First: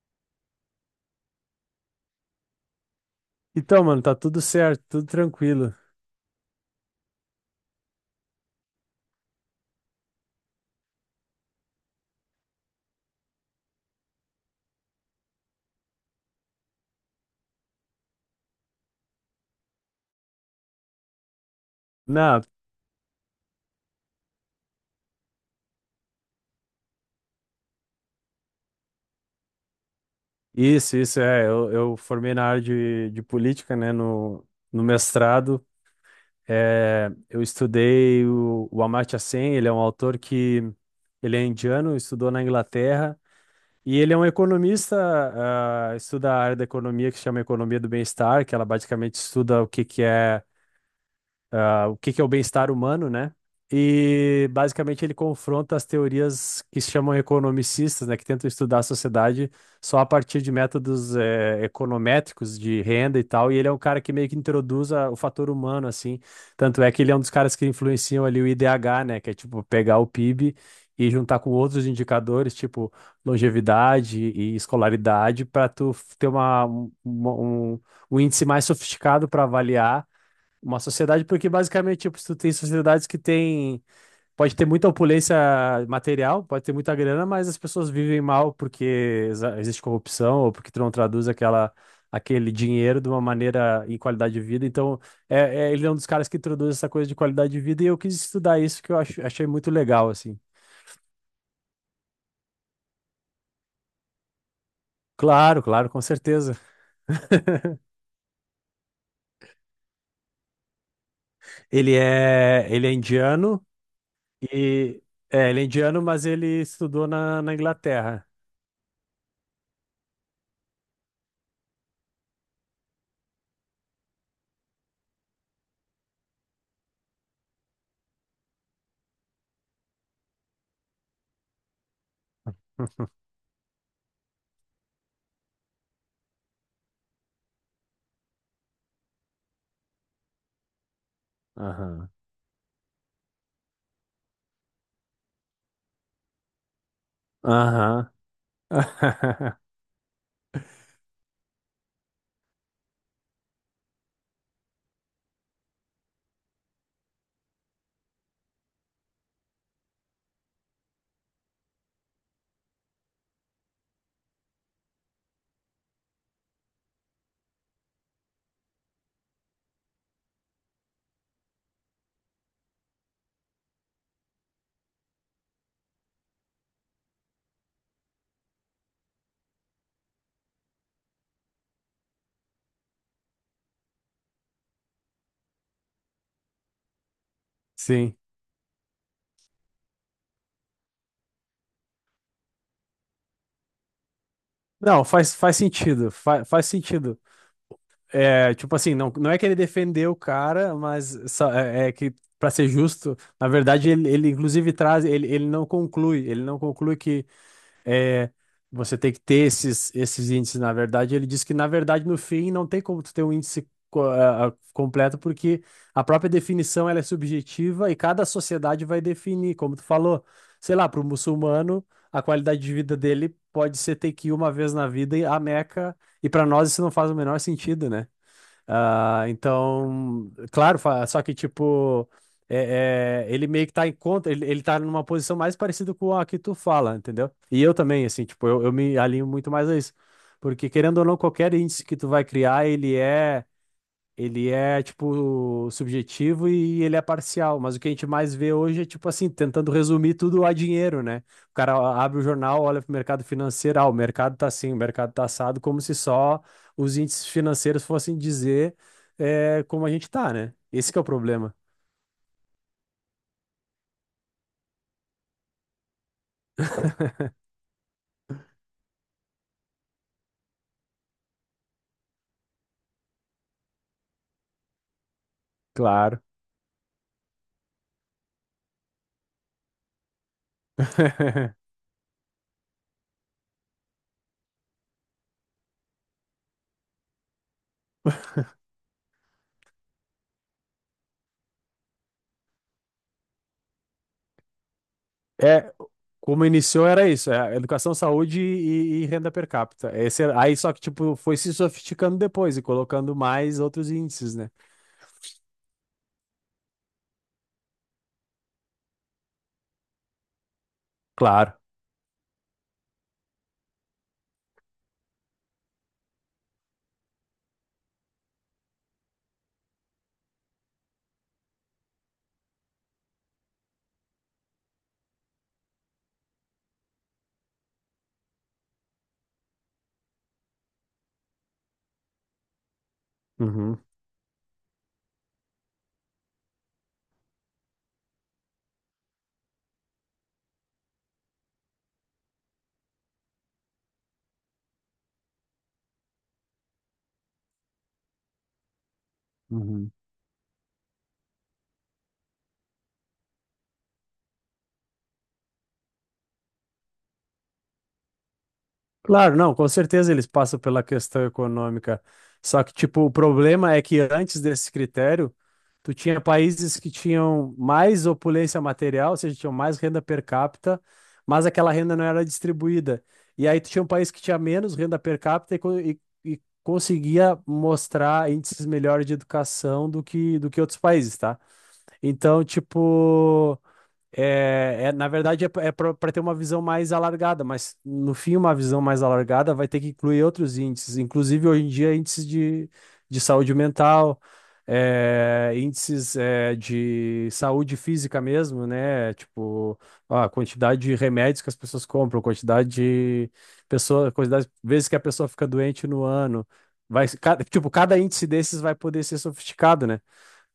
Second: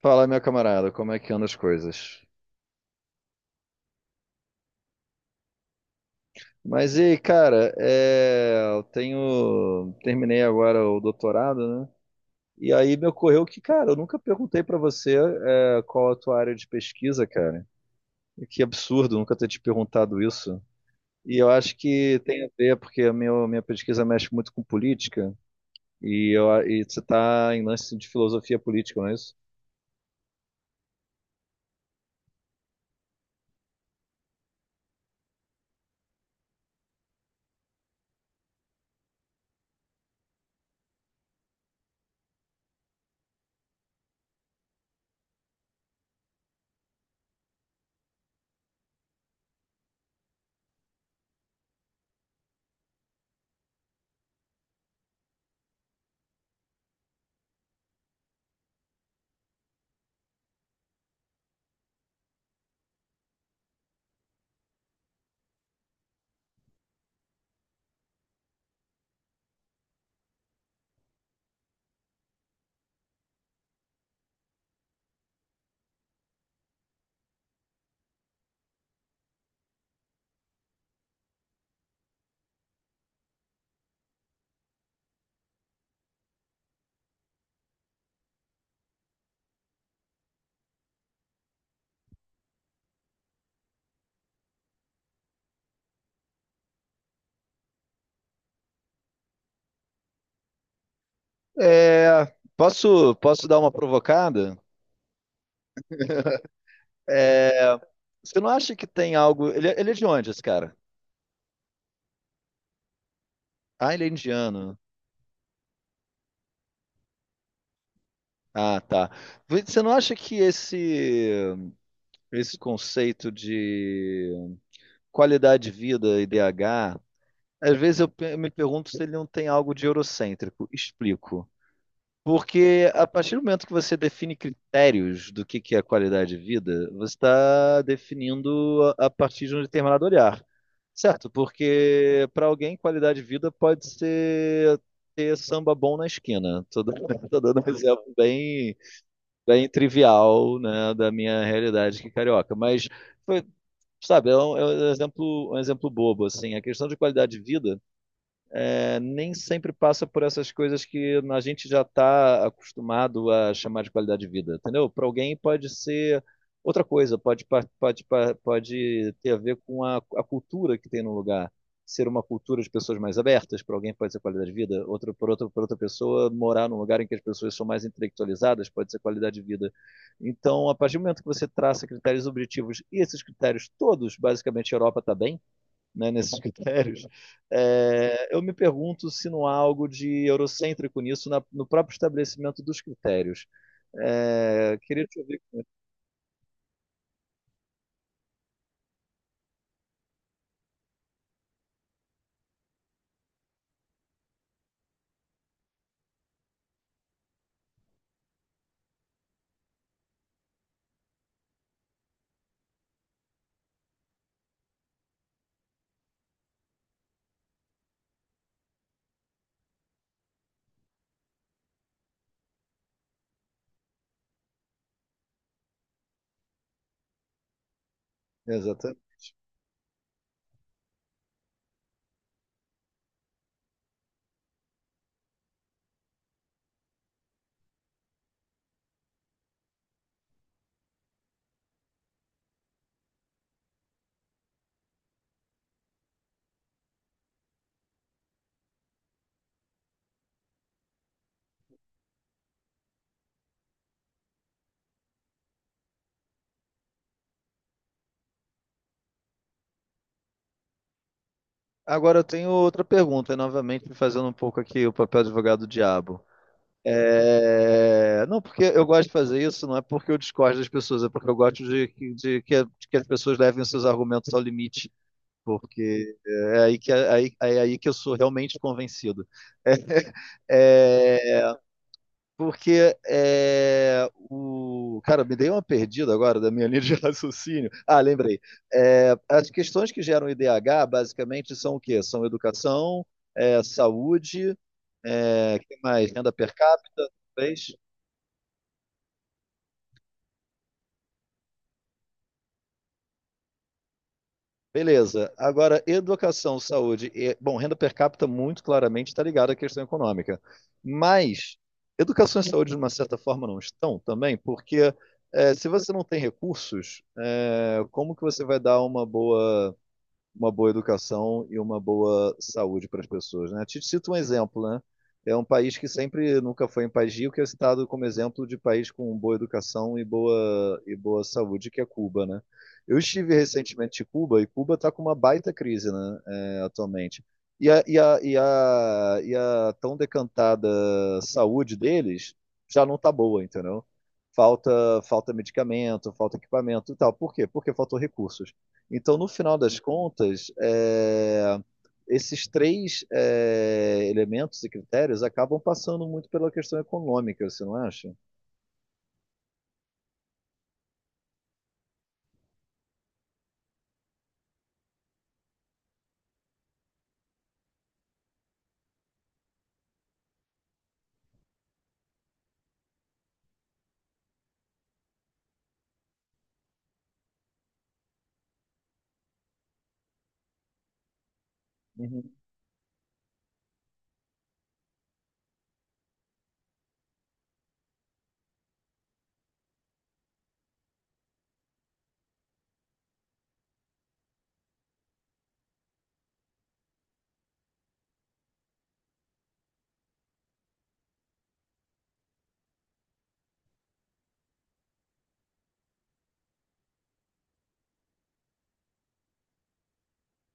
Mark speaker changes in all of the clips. Speaker 1: Fala, meu camarada, como é que andam as coisas?
Speaker 2: Então, mano, tá tudo certo, tudo tranquilo.
Speaker 1: Mas e aí, cara, eu terminei agora o doutorado, né? E aí me ocorreu que, cara, eu nunca perguntei pra você, qual a tua área de pesquisa, cara. Que absurdo nunca ter te perguntado isso. E eu acho que
Speaker 2: Não,
Speaker 1: tem a ver, porque a minha pesquisa mexe muito com política, e você tá em lance de filosofia política, não é isso?
Speaker 2: isso, é. Eu formei na área de política, né, no mestrado. É, eu estudei o Amartya Sen, ele é um autor que, ele é indiano, estudou na Inglaterra, e ele é um economista, estuda a área da economia que se chama Economia do Bem-Estar, que ela basicamente estuda o que que é o bem-estar humano, né? E basicamente ele confronta as teorias que se chamam economicistas, né, que tentam estudar a sociedade só a partir de métodos econométricos de renda e tal. E ele é um cara que meio que introduz o fator humano, assim. Tanto é que ele é um dos caras que influenciam ali o IDH, né, que é tipo pegar o PIB e juntar com outros indicadores, tipo longevidade e escolaridade, para tu ter uma, um, um um índice mais sofisticado para avaliar uma sociedade, porque basicamente, tipo, se tu tem sociedades que tem. Pode ter muita opulência material, pode ter muita grana, mas as pessoas vivem mal porque existe corrupção ou porque tu não traduz aquele dinheiro de uma maneira em qualidade de vida. Então, ele é um dos caras que introduz essa coisa de qualidade de vida e eu quis estudar isso que achei muito legal, assim.
Speaker 1: É, posso dar uma provocada?
Speaker 2: Claro, claro, com certeza.
Speaker 1: É, você não acha que tem algo. Ele é de onde, esse cara?
Speaker 2: Ele é indiano
Speaker 1: Ah, ele é indiano.
Speaker 2: e. É, ele é indiano, mas ele estudou na Inglaterra.
Speaker 1: Ah, tá. Você não acha que esse conceito de qualidade de vida, e IDH, às vezes eu me pergunto se ele não tem algo de eurocêntrico. Explico. Porque a partir do momento que você define critérios do que é qualidade de vida, você está definindo a partir de um determinado olhar, certo?
Speaker 2: Aham.
Speaker 1: Porque para alguém, qualidade de vida pode ser ter samba bom na esquina. Tô dando um exemplo
Speaker 2: Aham.
Speaker 1: bem trivial, né, da minha realidade aqui carioca. Foi, sabe, é é um exemplo bobo, assim. A questão de qualidade de vida nem sempre passa por essas coisas que a gente já está acostumado a chamar de qualidade de vida, entendeu? Para alguém pode ser outra coisa, pode ter a ver com a cultura que tem no lugar. Ser uma cultura de pessoas mais abertas, para alguém pode ser qualidade de vida, por outra pessoa, morar num lugar em que as pessoas são mais intelectualizadas pode ser qualidade de vida. Então, a partir do momento que você traça critérios objetivos, e esses critérios todos, basicamente, a Europa está bem, né, nesses critérios,
Speaker 2: Sim.
Speaker 1: eu me pergunto se não há algo de eurocêntrico nisso, no próprio estabelecimento dos critérios. É,
Speaker 2: Não,
Speaker 1: queria te
Speaker 2: faz,
Speaker 1: ouvir.
Speaker 2: faz sentido. Faz sentido. É, tipo assim, não, não é que ele defendeu o cara, mas é que, pra ser justo, na verdade, ele inclusive traz, ele não conclui, ele não conclui que é, você tem que ter esses índices, na verdade. Ele diz que, na verdade, no fim, não tem como tu ter um índice completo, porque a própria definição ela é subjetiva e cada sociedade vai definir, como tu falou. Sei lá, para o muçulmano, a qualidade de vida dele pode ser ter que ir uma vez na vida à Meca, e para nós isso não faz o menor sentido, né?
Speaker 1: Exato.
Speaker 2: Ah, então, claro, só que tipo, ele meio que tá em conta, ele tá numa posição mais parecida com a que tu fala, entendeu? E eu também, assim, tipo, eu me alinho muito mais a isso. Porque querendo ou não, qualquer índice que tu vai criar, ele é. Ele é, tipo, subjetivo e ele é parcial. Mas o que a gente mais vê hoje é, tipo assim, tentando resumir tudo a dinheiro, né? O cara abre o jornal, olha para o mercado financeiro, o mercado tá assim, o mercado tá assado, como se só os índices financeiros fossem dizer como a gente tá, né? Esse que é o problema.
Speaker 1: Agora eu tenho outra pergunta, e novamente fazendo um pouco aqui o papel de advogado do diabo. Não, porque eu gosto de fazer isso, não é porque eu discordo das pessoas, é porque eu gosto de que as pessoas levem os seus argumentos ao limite, porque
Speaker 2: Claro.
Speaker 1: é aí é aí que eu sou realmente convencido. É, Porque é, o. Cara, me dei uma perdida agora da minha linha de raciocínio. Ah, lembrei. É, as questões que geram IDH basicamente são o quê? São educação, saúde, é,
Speaker 2: É,
Speaker 1: que mais? Renda
Speaker 2: como
Speaker 1: per
Speaker 2: iniciou
Speaker 1: capita,
Speaker 2: era isso, é,
Speaker 1: talvez?
Speaker 2: educação, saúde e renda per capita. Aí só que, tipo, foi se sofisticando depois e colocando mais outros índices, né?
Speaker 1: Beleza. Agora, educação, saúde bom, renda per capita muito claramente está ligada à questão econômica. Mas
Speaker 2: Claro.
Speaker 1: educação e saúde, de uma certa forma, não estão também, porque se você não tem recursos, como que você vai dar uma boa educação e uma boa saúde para as pessoas, né? Te cito um exemplo, né? É um país que sempre nunca foi um país rico, que é citado como exemplo de país com boa educação e boa saúde, que é Cuba, né? Eu estive
Speaker 2: Uhum.
Speaker 1: recentemente em Cuba e Cuba está com uma baita crise, né? É, atualmente. E a tão decantada saúde deles já não está boa, entendeu? Falta, falta medicamento, falta equipamento e tal. Por quê? Porque faltou recursos. Então, no final das
Speaker 2: Uhum.
Speaker 1: contas, esses três elementos e critérios acabam passando muito pela questão econômica, você não acha?
Speaker 2: Claro, não, com certeza eles passam pela questão econômica. Só que, tipo, o problema é que antes desse critério, tu tinha países que tinham mais opulência material, ou seja, tinham mais renda per capita, mas aquela renda não era distribuída. E aí tu tinha um país que tinha menos renda per capita e conseguia mostrar índices melhores de educação do que outros países, tá?
Speaker 1: Uhum.
Speaker 2: Então, tipo. Na verdade, é para ter uma visão mais alargada, mas no fim, uma visão mais alargada vai ter que incluir outros índices, inclusive hoje em dia, índices de saúde mental, índices de saúde física mesmo, né? Tipo, ó, a quantidade de remédios que as pessoas compram, quantidade de pessoa, quantidade de vezes que a pessoa fica doente no ano. Vai, cada índice desses vai poder ser sofisticado, né?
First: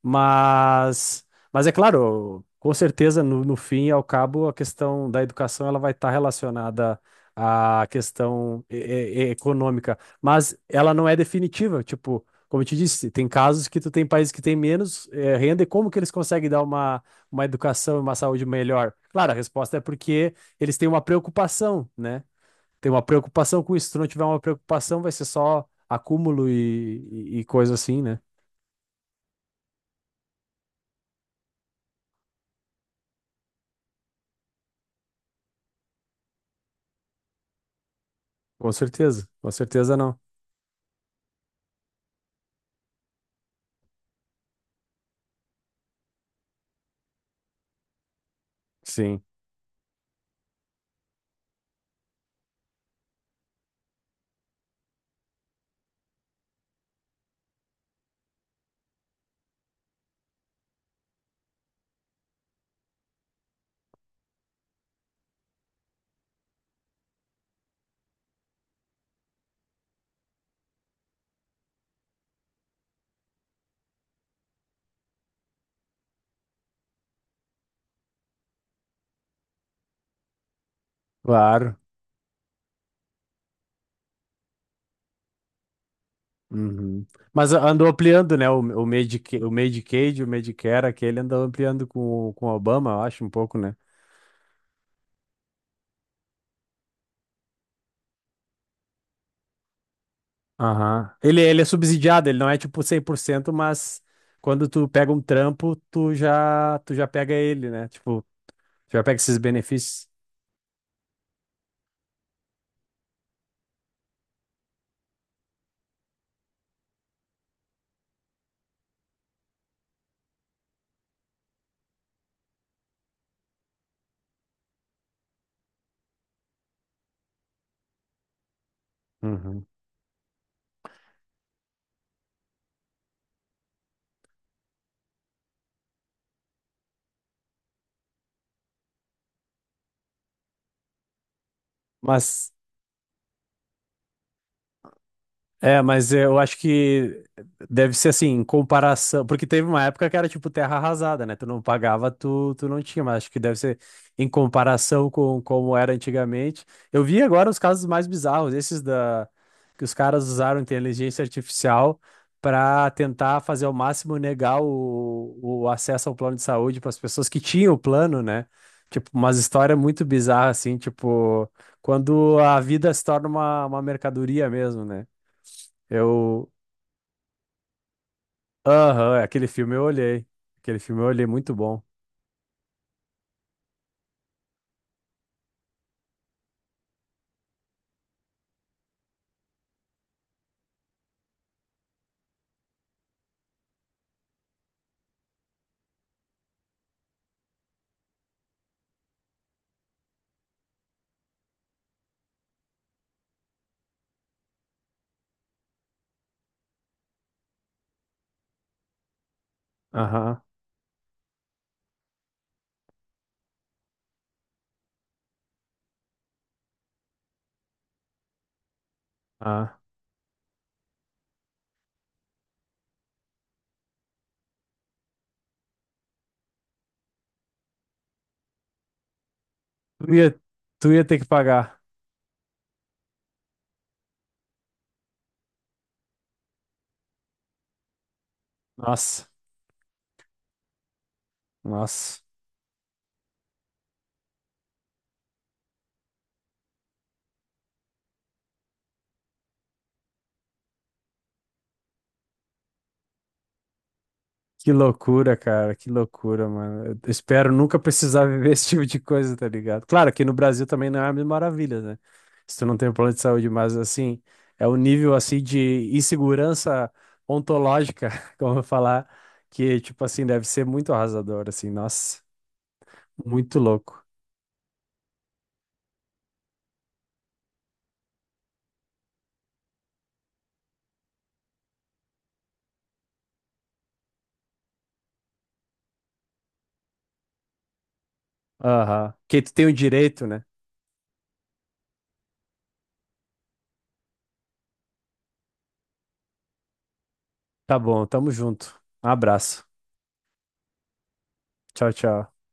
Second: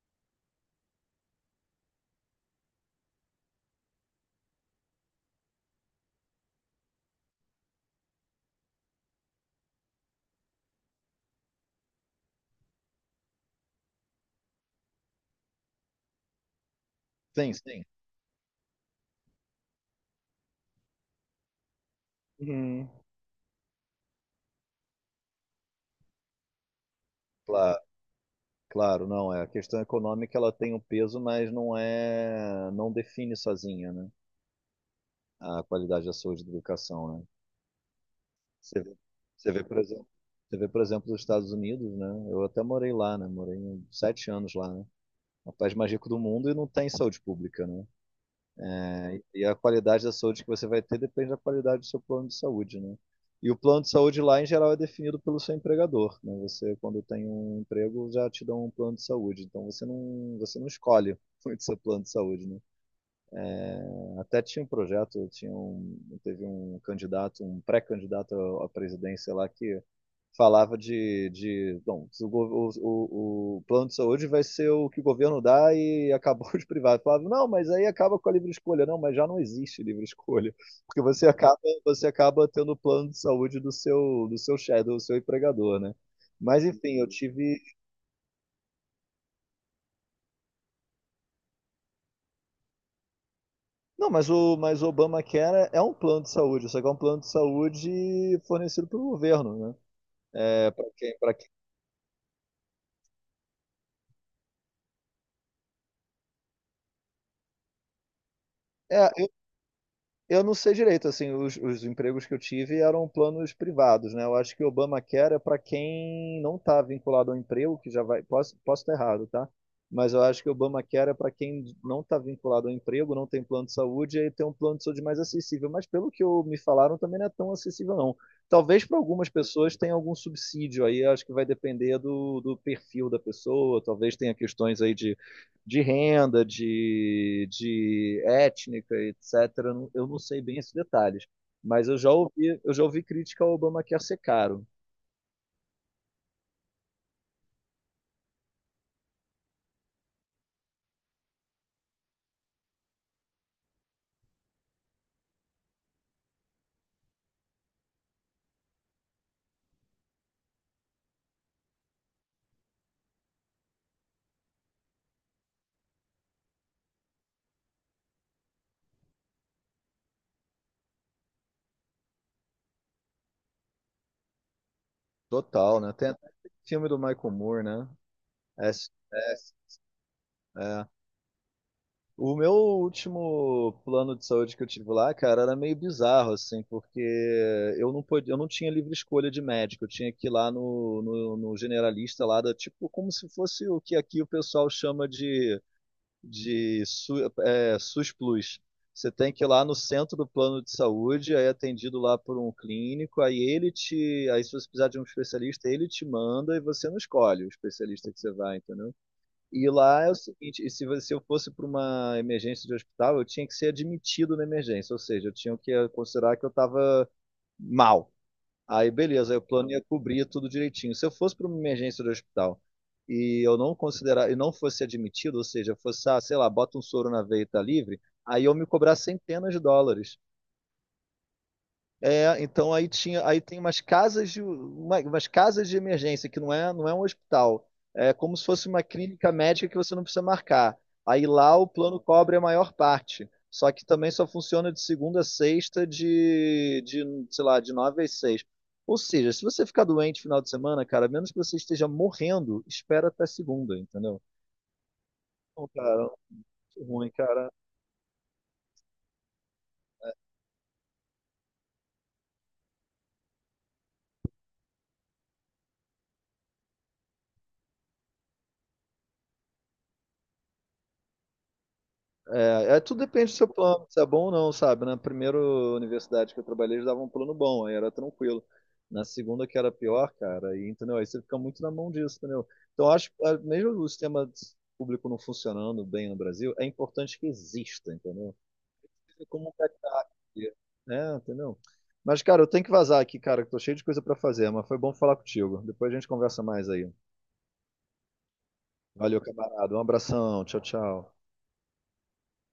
Speaker 2: Mas, mas é claro, com certeza, no fim e ao cabo, a questão da educação ela vai estar relacionada à questão econômica, mas ela não é definitiva. Tipo, como eu te disse, tem casos que tu tem países que têm menos renda e como que eles conseguem dar uma
Speaker 1: Sim, sim.
Speaker 2: educação e uma saúde melhor? Claro, a resposta é porque eles têm uma preocupação, né?
Speaker 1: Uhum.
Speaker 2: Tem uma preocupação com isso. Se tu não tiver uma preocupação, vai ser só acúmulo e coisa
Speaker 1: Claro,
Speaker 2: assim, né?
Speaker 1: claro, não é. A questão econômica ela tem um peso, mas não não define sozinha, né? A qualidade da saúde e da educação, né? Você vê, você
Speaker 2: Com
Speaker 1: vê, por
Speaker 2: certeza
Speaker 1: exemplo,
Speaker 2: não.
Speaker 1: você vê, por exemplo, os Estados Unidos, né? Eu até morei lá, né? Morei 7 anos lá, né? O país mais rico do mundo e não tem saúde pública, né? Né?
Speaker 2: Sim,
Speaker 1: E a qualidade da saúde que você vai ter depende da qualidade do seu plano de saúde, né? E o plano de saúde lá, em geral, é definido pelo seu empregador, né? Você, quando tem um emprego, já te dão um plano de saúde. Então, você não escolhe muito seu plano de saúde, né? Até tinha um projeto, teve um candidato, um pré-candidato à presidência lá que falava de bom, o plano de saúde vai ser o que o governo dá e acabou os privados. Falava, não, mas aí acaba com a livre escolha. Não, mas já não existe livre escolha, porque
Speaker 2: claro.
Speaker 1: você acaba tendo o plano de saúde do do seu chefe, do seu empregador, né? Mas enfim,
Speaker 2: Uhum.
Speaker 1: eu
Speaker 2: Mas
Speaker 1: tive.
Speaker 2: andou ampliando, né? O Medicaid, o Medicare, aquele andou ampliando com o Obama, eu acho, um pouco, né?
Speaker 1: Não, mas o Obamacare é um plano de saúde, só que é um plano de saúde fornecido pelo governo, né? É,
Speaker 2: Aham.
Speaker 1: para
Speaker 2: Ele,
Speaker 1: quem.
Speaker 2: ele é subsidiado, ele não é tipo 100% mas quando tu pega um trampo, tu já pega ele, né? Tipo, já
Speaker 1: É,
Speaker 2: pega esses benefícios?
Speaker 1: eu não sei direito, assim, os empregos que eu tive eram planos privados, né? Eu acho que o Obamacare é para quem não está vinculado ao emprego, que já vai, posso estar errado, tá? Mas eu acho que o Obamacare é para quem não está vinculado ao emprego, não tem plano de saúde, e aí tem um plano de saúde mais acessível. Mas pelo que me falaram, também não é tão acessível, não. Talvez para algumas
Speaker 2: Uhum.
Speaker 1: pessoas tenha algum subsídio aí, acho que vai depender do perfil da pessoa, talvez tenha questões aí de renda, de étnica, etc. Eu não- sei bem esses detalhes, mas
Speaker 2: Mas
Speaker 1: eu já ouvi crítica ao Obamacare ser caro.
Speaker 2: mas eu acho que deve ser assim, em comparação. Porque teve uma época que era tipo terra arrasada, né? Tu não pagava, tu não tinha, mas acho que deve ser em comparação com como era antigamente. Eu vi agora os casos mais bizarros, esses da que os caras usaram inteligência artificial para tentar fazer ao máximo negar o acesso ao plano de saúde para as pessoas que tinham o plano, né? Tipo, umas histórias muito bizarras, assim, tipo, quando a vida se torna uma mercadoria mesmo, né?
Speaker 1: Total, né? Tem até
Speaker 2: Eu.
Speaker 1: aquele filme do Michael Moore, né?
Speaker 2: Aham, aquele
Speaker 1: SOS.
Speaker 2: filme eu olhei. Aquele
Speaker 1: É.
Speaker 2: filme eu olhei, muito bom.
Speaker 1: O meu último plano de saúde que eu tive lá, cara, era meio bizarro, assim, porque eu não tinha livre escolha de médico, eu tinha que ir lá no generalista lá, da, tipo, como se fosse o que aqui o pessoal chama de SUS Plus. Você tem que ir lá no centro do plano de saúde, aí é atendido lá por um clínico, aí se você precisar de um especialista, ele te manda e você não escolhe o especialista que você vai, entendeu? E lá é o
Speaker 2: Aham,
Speaker 1: seguinte, e se eu fosse para uma emergência de hospital, eu tinha que ser admitido na emergência, ou seja, eu tinha que considerar que eu estava mal. Aí, beleza, aí o plano
Speaker 2: ah.
Speaker 1: ia cobrir tudo direitinho. Se eu fosse para uma emergência do hospital e eu não considerar e não fosse admitido, ou seja, fosse, ah, sei lá, bota um soro na veia e tá livre, aí eu me cobrar centenas de
Speaker 2: Tu
Speaker 1: dólares.
Speaker 2: ia, tu ia ter que pagar.
Speaker 1: É, então aí tinha, aí tem umas casas umas casas de emergência que não não é um hospital. É como se fosse uma
Speaker 2: Nossa,
Speaker 1: clínica médica que você não precisa marcar. Aí lá o plano
Speaker 2: nossa.
Speaker 1: cobre a maior parte. Só que também só funciona de segunda a sexta sei lá, de nove às seis. Ou seja, se você ficar doente final de semana, cara, a menos que você esteja morrendo, espera até segunda, entendeu?
Speaker 2: Que loucura,
Speaker 1: Então,
Speaker 2: cara, que
Speaker 1: cara,
Speaker 2: loucura, mano.
Speaker 1: ruim,
Speaker 2: Eu
Speaker 1: cara.
Speaker 2: espero nunca precisar viver esse tipo de coisa, tá ligado? Claro, que no Brasil também não é a mil maravilhas, né? Se tu não tem um plano de saúde, mas assim, é o nível assim de insegurança ontológica, como eu falar, que tipo assim, deve ser muito arrasador, assim, nossa,
Speaker 1: Tudo depende do seu
Speaker 2: muito
Speaker 1: plano, se
Speaker 2: louco.
Speaker 1: é bom ou não, sabe? Na primeira universidade que eu trabalhei, eles davam um plano bom, aí era tranquilo. Na segunda, que era pior, cara, aí, entendeu? Aí você fica muito na mão disso, entendeu? Então, eu acho que mesmo o sistema público não funcionando bem no Brasil, é importante que exista, entendeu?
Speaker 2: Aham.
Speaker 1: É
Speaker 2: Que
Speaker 1: como um
Speaker 2: tu tem o
Speaker 1: backup,
Speaker 2: direito, né?
Speaker 1: né? Entendeu? Mas, cara, eu tenho que vazar aqui, cara, que tô cheio de coisa pra fazer, mas foi bom falar contigo. Depois a gente conversa mais aí.
Speaker 2: Tá bom, tamo junto. Um
Speaker 1: Valeu,
Speaker 2: abraço.
Speaker 1: camarada. Um abração. Tchau, tchau.
Speaker 2: Tchau, tchau.